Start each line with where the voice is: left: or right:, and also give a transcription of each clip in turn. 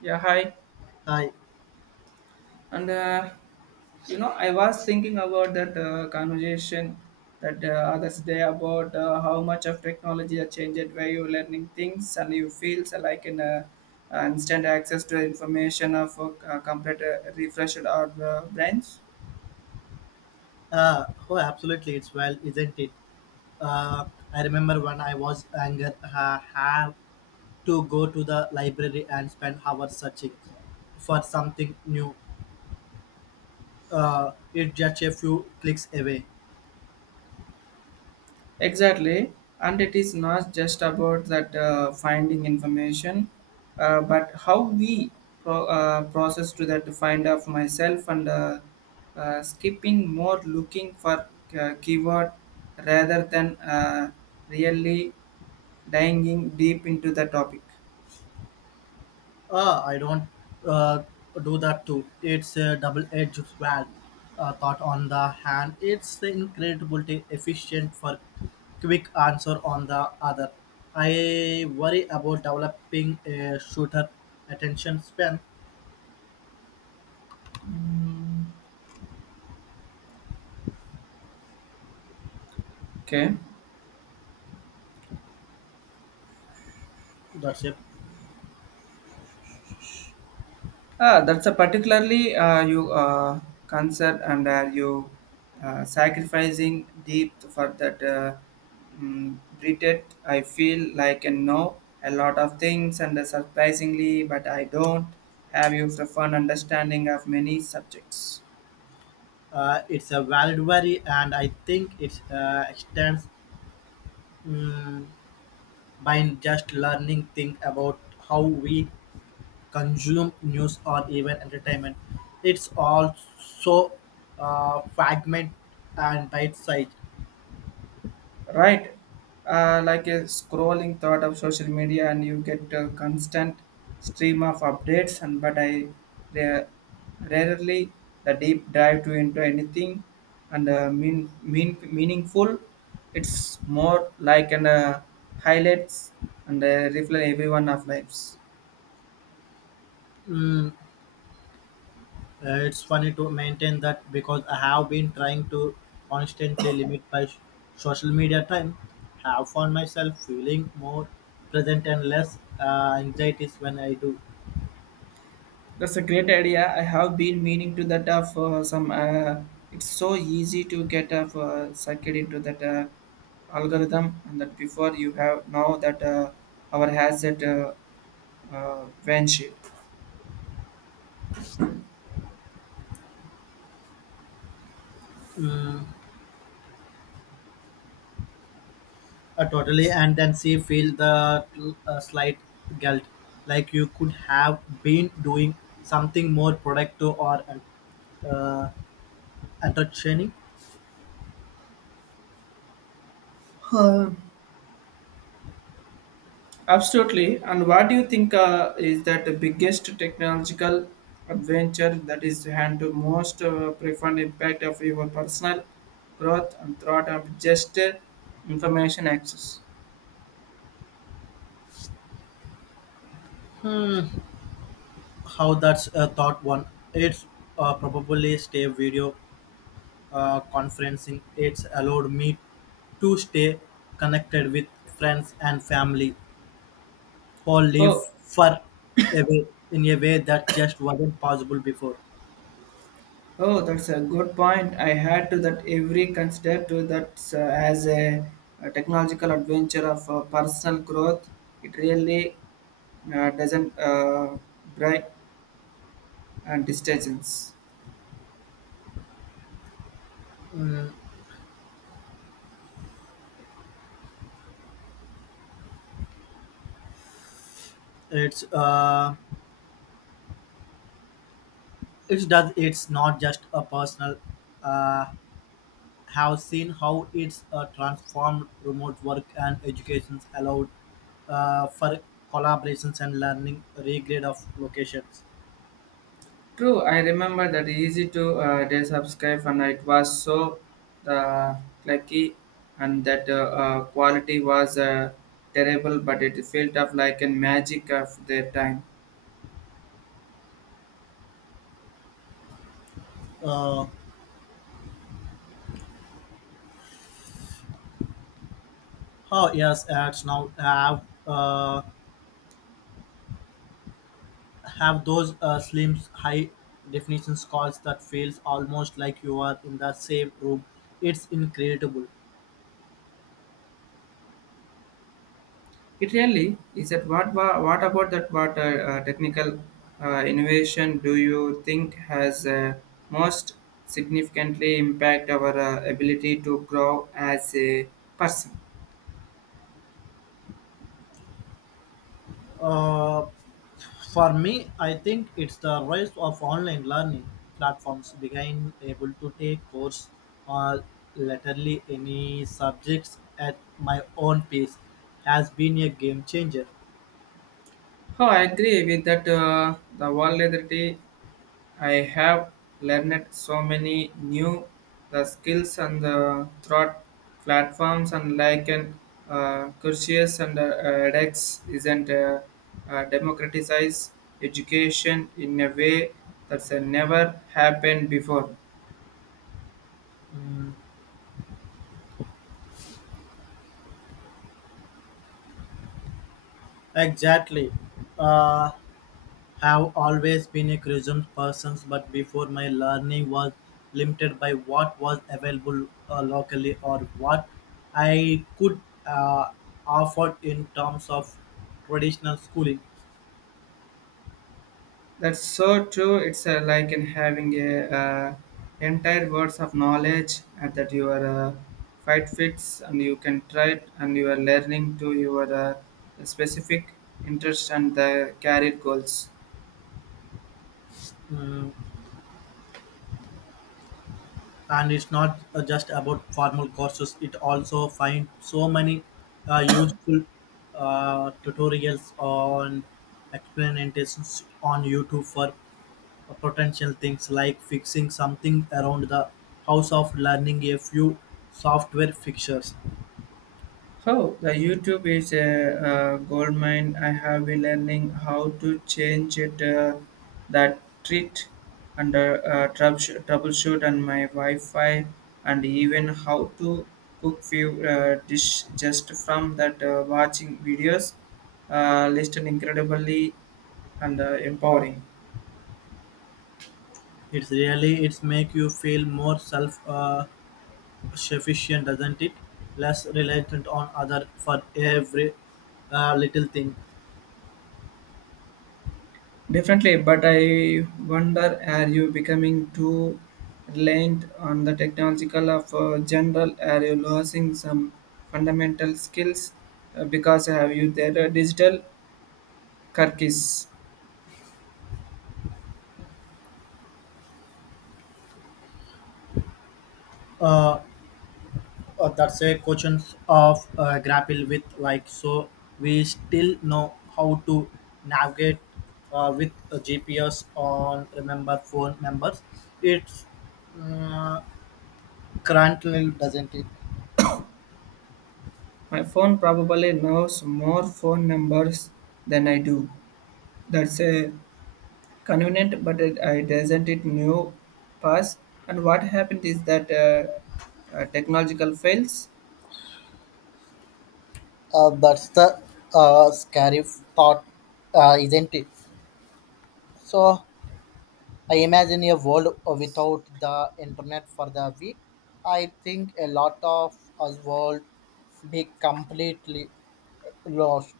right: Yeah, hi.
left: Hi.
right: And uh, I was thinking about that conversation that others day about how much of technology has changed where you're learning things and you feel so like in instant access to information of complete refreshed our brains.
left: Oh, absolutely. It's well, isn't it? Uh, I remember when I was younger, have to go to the library and spend hours searching for something new. It's just a few clicks away.
right: Exactly, and it is not just about that finding information, but how we process to that to find of myself and skipping more looking for keyword rather than really diving deep into the topic.
left: I don't uh, do that too. It's a double-edged sword. Thought on the hand, it's the incredibly efficient for quick answer on the other. I worry about developing a shooter attention span.
right: Mm, Okay.
left: That's it.
right: Ah, that's a particularly you concern and are you sacrificing deep for that treated. I feel like I know a lot of things and surprisingly, but I don't have you the fun understanding of many subjects.
left: It's a valid worry, and I think it extends mm by just learning thing about how we consume news or even entertainment. It's also fragment and bite size.
right: Right, like a scrolling thought of social media, and you get a constant stream of updates, and but ra- rarely the deep dive to into anything and meaningful. It's more like an highlights and reflect everyone of lives.
left: Mm, it's funny to maintain that because I have been trying to constantly limit my social media time. Have found myself feeling more present and less anxieties when I do.
right: That's a great idea. I have been meaning to that for some. It's so easy to get sucked into that algorithm, and that before you have now that our has that van sheet.
left: Mm, totally, and then she feel the slight guilt, like you could have been doing something more productive or uh, uh, entertaining.
right: Uh, Absolutely. And what do you think is that the biggest technological adventure that is had to most profound impact of your personal growth and thought of just information access?
left: How that's thought one. It's probably stay video conferencing. It's allowed me to stay connected with friends and family or live
right: Oh,
left: far away in a way that just wasn't possible before.
right: oh, that's a good point. I had to that every consider to that as a technological adventure of personal growth. It really doesn't break and distractions.
left: It's uh, It does. It's not just a personal. Uh, have seen how it's transformed remote work and educations allowed for collaborations and learning regrade of locations.
right: True, I remember that easy to desubscribe, and it was so the clicky and that quality was terrible, but it felt up like a magic of their time.
left: Uh, oh yes, ads now have those slim high definition calls that feels almost like you are in the same room. It's incredible.
right: It really is that what about that what technical innovation do you think has most significantly impact our ability to grow as a person?
left: Uh, For me, I think it's the rise of online learning platforms being able to take course or literally any subjects at my own pace has been a game changer.
right: Oh, I agree with that. The vulnerability I have learned so many new the skills and the thought platforms and like an courses and edX isn't democratize education in a way that's never happened before.
left: Exactly. Uh, have always been a curious person, but before my learning was limited by what was available locally or what I could uh, offer in terms of traditional schooling.
right: That's so true. It's like in having a entire words of knowledge and that your fight fits, and you can try it, and you are learning to your specific interest and the career goals.
left: Mm, and it's not just about formal courses, it also find so many useful tutorials on explanations on YouTube for potential things like fixing something around the house of learning a few software fixtures.
right: How the YouTube is a goldmine. I have been learning how to change it, that treat and troubleshoot and my Wi-Fi and even how to cook few dish just from that watching videos. Listen incredibly and empowering.
left: It's really it's make you feel more self sufficient, doesn't it, less reliant on other for every little thing.
right: Definitely, but I wonder, are you becoming too reliant on the technological of general? Are you losing some fundamental skills because have you their digital cookies?
left: uh, that's a question of grapple with, like so we still know how to navigate with a GPS, on remember phone members. It's uh, currently, doesn't it.
right: My phone probably knows more phone numbers than I do. That's a convenient, but it, I doesn't it new pass. And what happened is that technological fails.
left: That's the scary thought, isn't it. So I imagine a world without the internet for the week. I think a lot of us world be completely lost.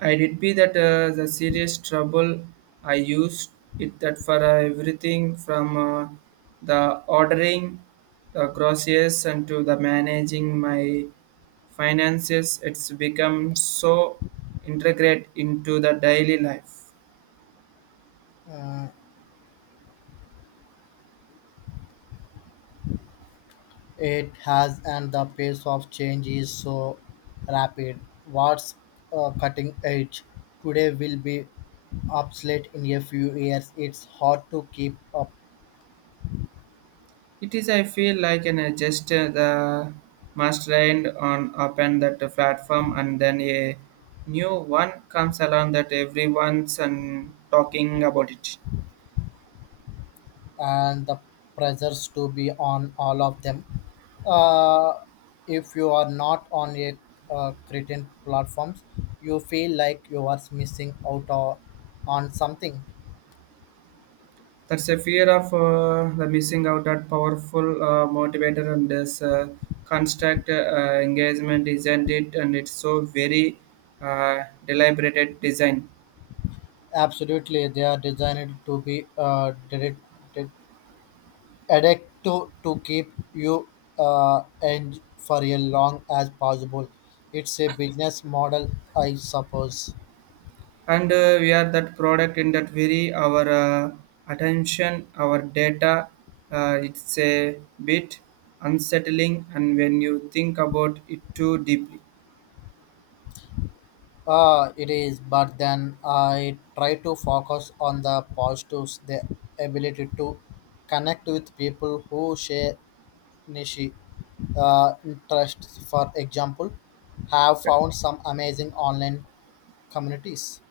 right: I did be that the serious trouble. I used it that for everything from the ordering the groceries and to the managing my finances. It's become so integrate into the daily life.
left: Mm, It has, and the pace of change is so rapid. What's cutting edge today will be obsolete in a few years. It's hard to keep up,
right: It is. I feel like an adjuster the mastermind on open that platform, and then a new one comes along that everyone's and talking about it.
left: and the pressures to be on all of them. Uh, if you are not on a certain platforms, you feel like you are missing out or on something.
right: That's a fear of the missing out, that powerful motivator and this construct engagement, isn't it? And it's so very deliberated design.
left: Absolutely, they are designed to be directed addict to keep you and for as long as possible. It's a business model, I suppose.
right: And we are that product in that very our attention, our data. It's a bit unsettling, and when you think about it too deeply.
left: It is, but then I try to focus on the positives, the ability to connect with people who share niche interests. For example, have found some amazing online communities.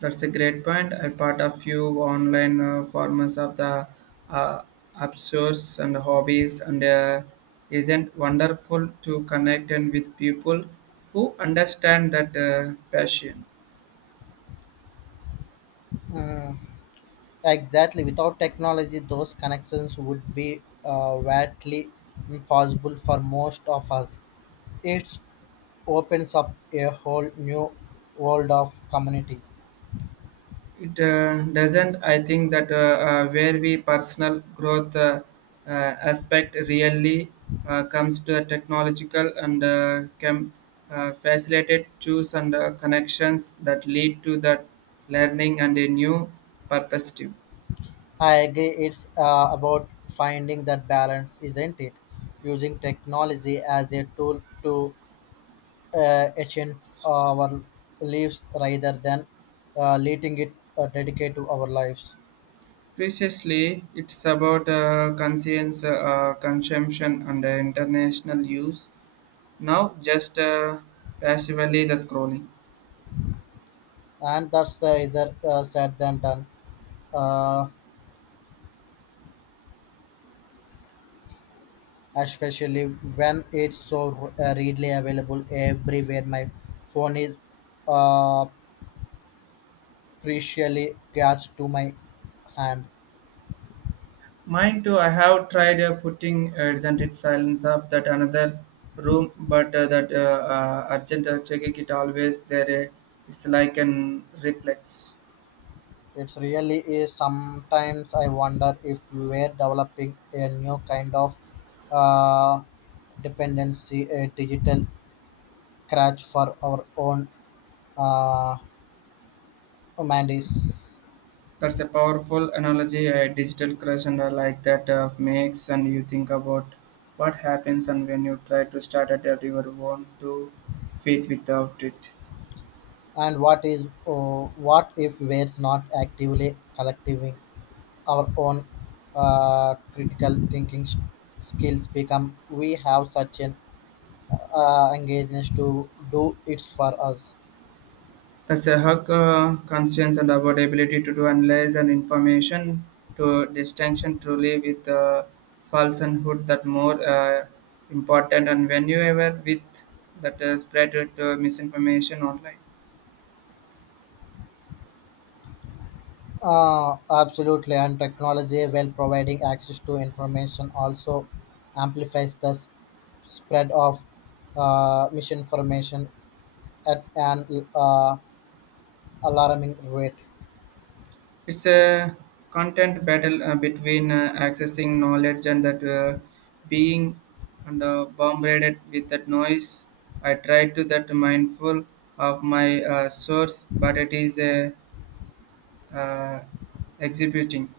right: That's a great point. I part a few online forms of the uh, absurds and hobbies, and isn't wonderful to connect and with people who understand that passion.
left: Exactly. Without technology, those connections would be vastly impossible for most of us. It opens up a whole new world of community.
right: It doesn't. I think that where we personal growth uh, aspect really comes to the technological and can facilitate choose and connections that lead to that learning and a new perspective.
left: I agree. It's about finding that balance, isn't it? Using technology as a tool to enhance our lives rather than letting it dedicate to our lives.
right: Previously, it's about conscience, consumption, and international use. Now, just passively the scrolling.
left: And that's the either said than done. Uh, especially when it's so readily available everywhere. My phone is uh, preciously grasped to my hand.
right: Mine too. I have tried putting isn't it silence of that another room, but that urgent checking it always there. It's like an reflex.
left: It really is. Sometimes I wonder if we're developing a new kind of uh, dependency, a digital crutch for our own uh, humanities.
right: That's a powerful analogy. A digital crush, and like that makes and you think about what happens and when you try to start at your own two feet without it.
left: And what is what if we're not actively collecting our own critical thinking skills become we have such an engagement to do it for us.
right: That's a hug conscience and about ability to do analyze and information to distinction truly with false and hood that more important and when you ever with that spread it, misinformation online.
left: Absolutely, and technology, while providing access to information, also amplifies the spread of misinformation at an alarming rate.
right: It's a content battle between accessing knowledge and that being and bombarded with that noise. I try to that mindful of my source, but it is a uh, exhibiting.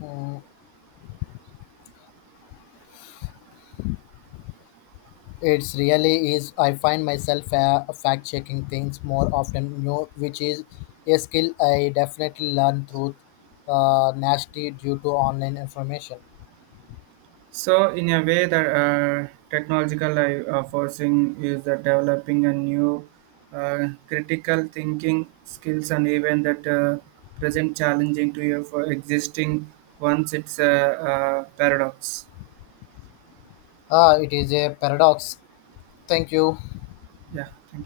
left: Mm, It's really is. I find myself fact checking things more often, which is a skill I definitely learned through nasty due to online information.
right: So, in a way, the technological forcing is the developing a new critical thinking skills and even that present challenging to your for existing once it's a, paradox.
left: Ah, it is a paradox. Thank you.
right: Yeah, thank you.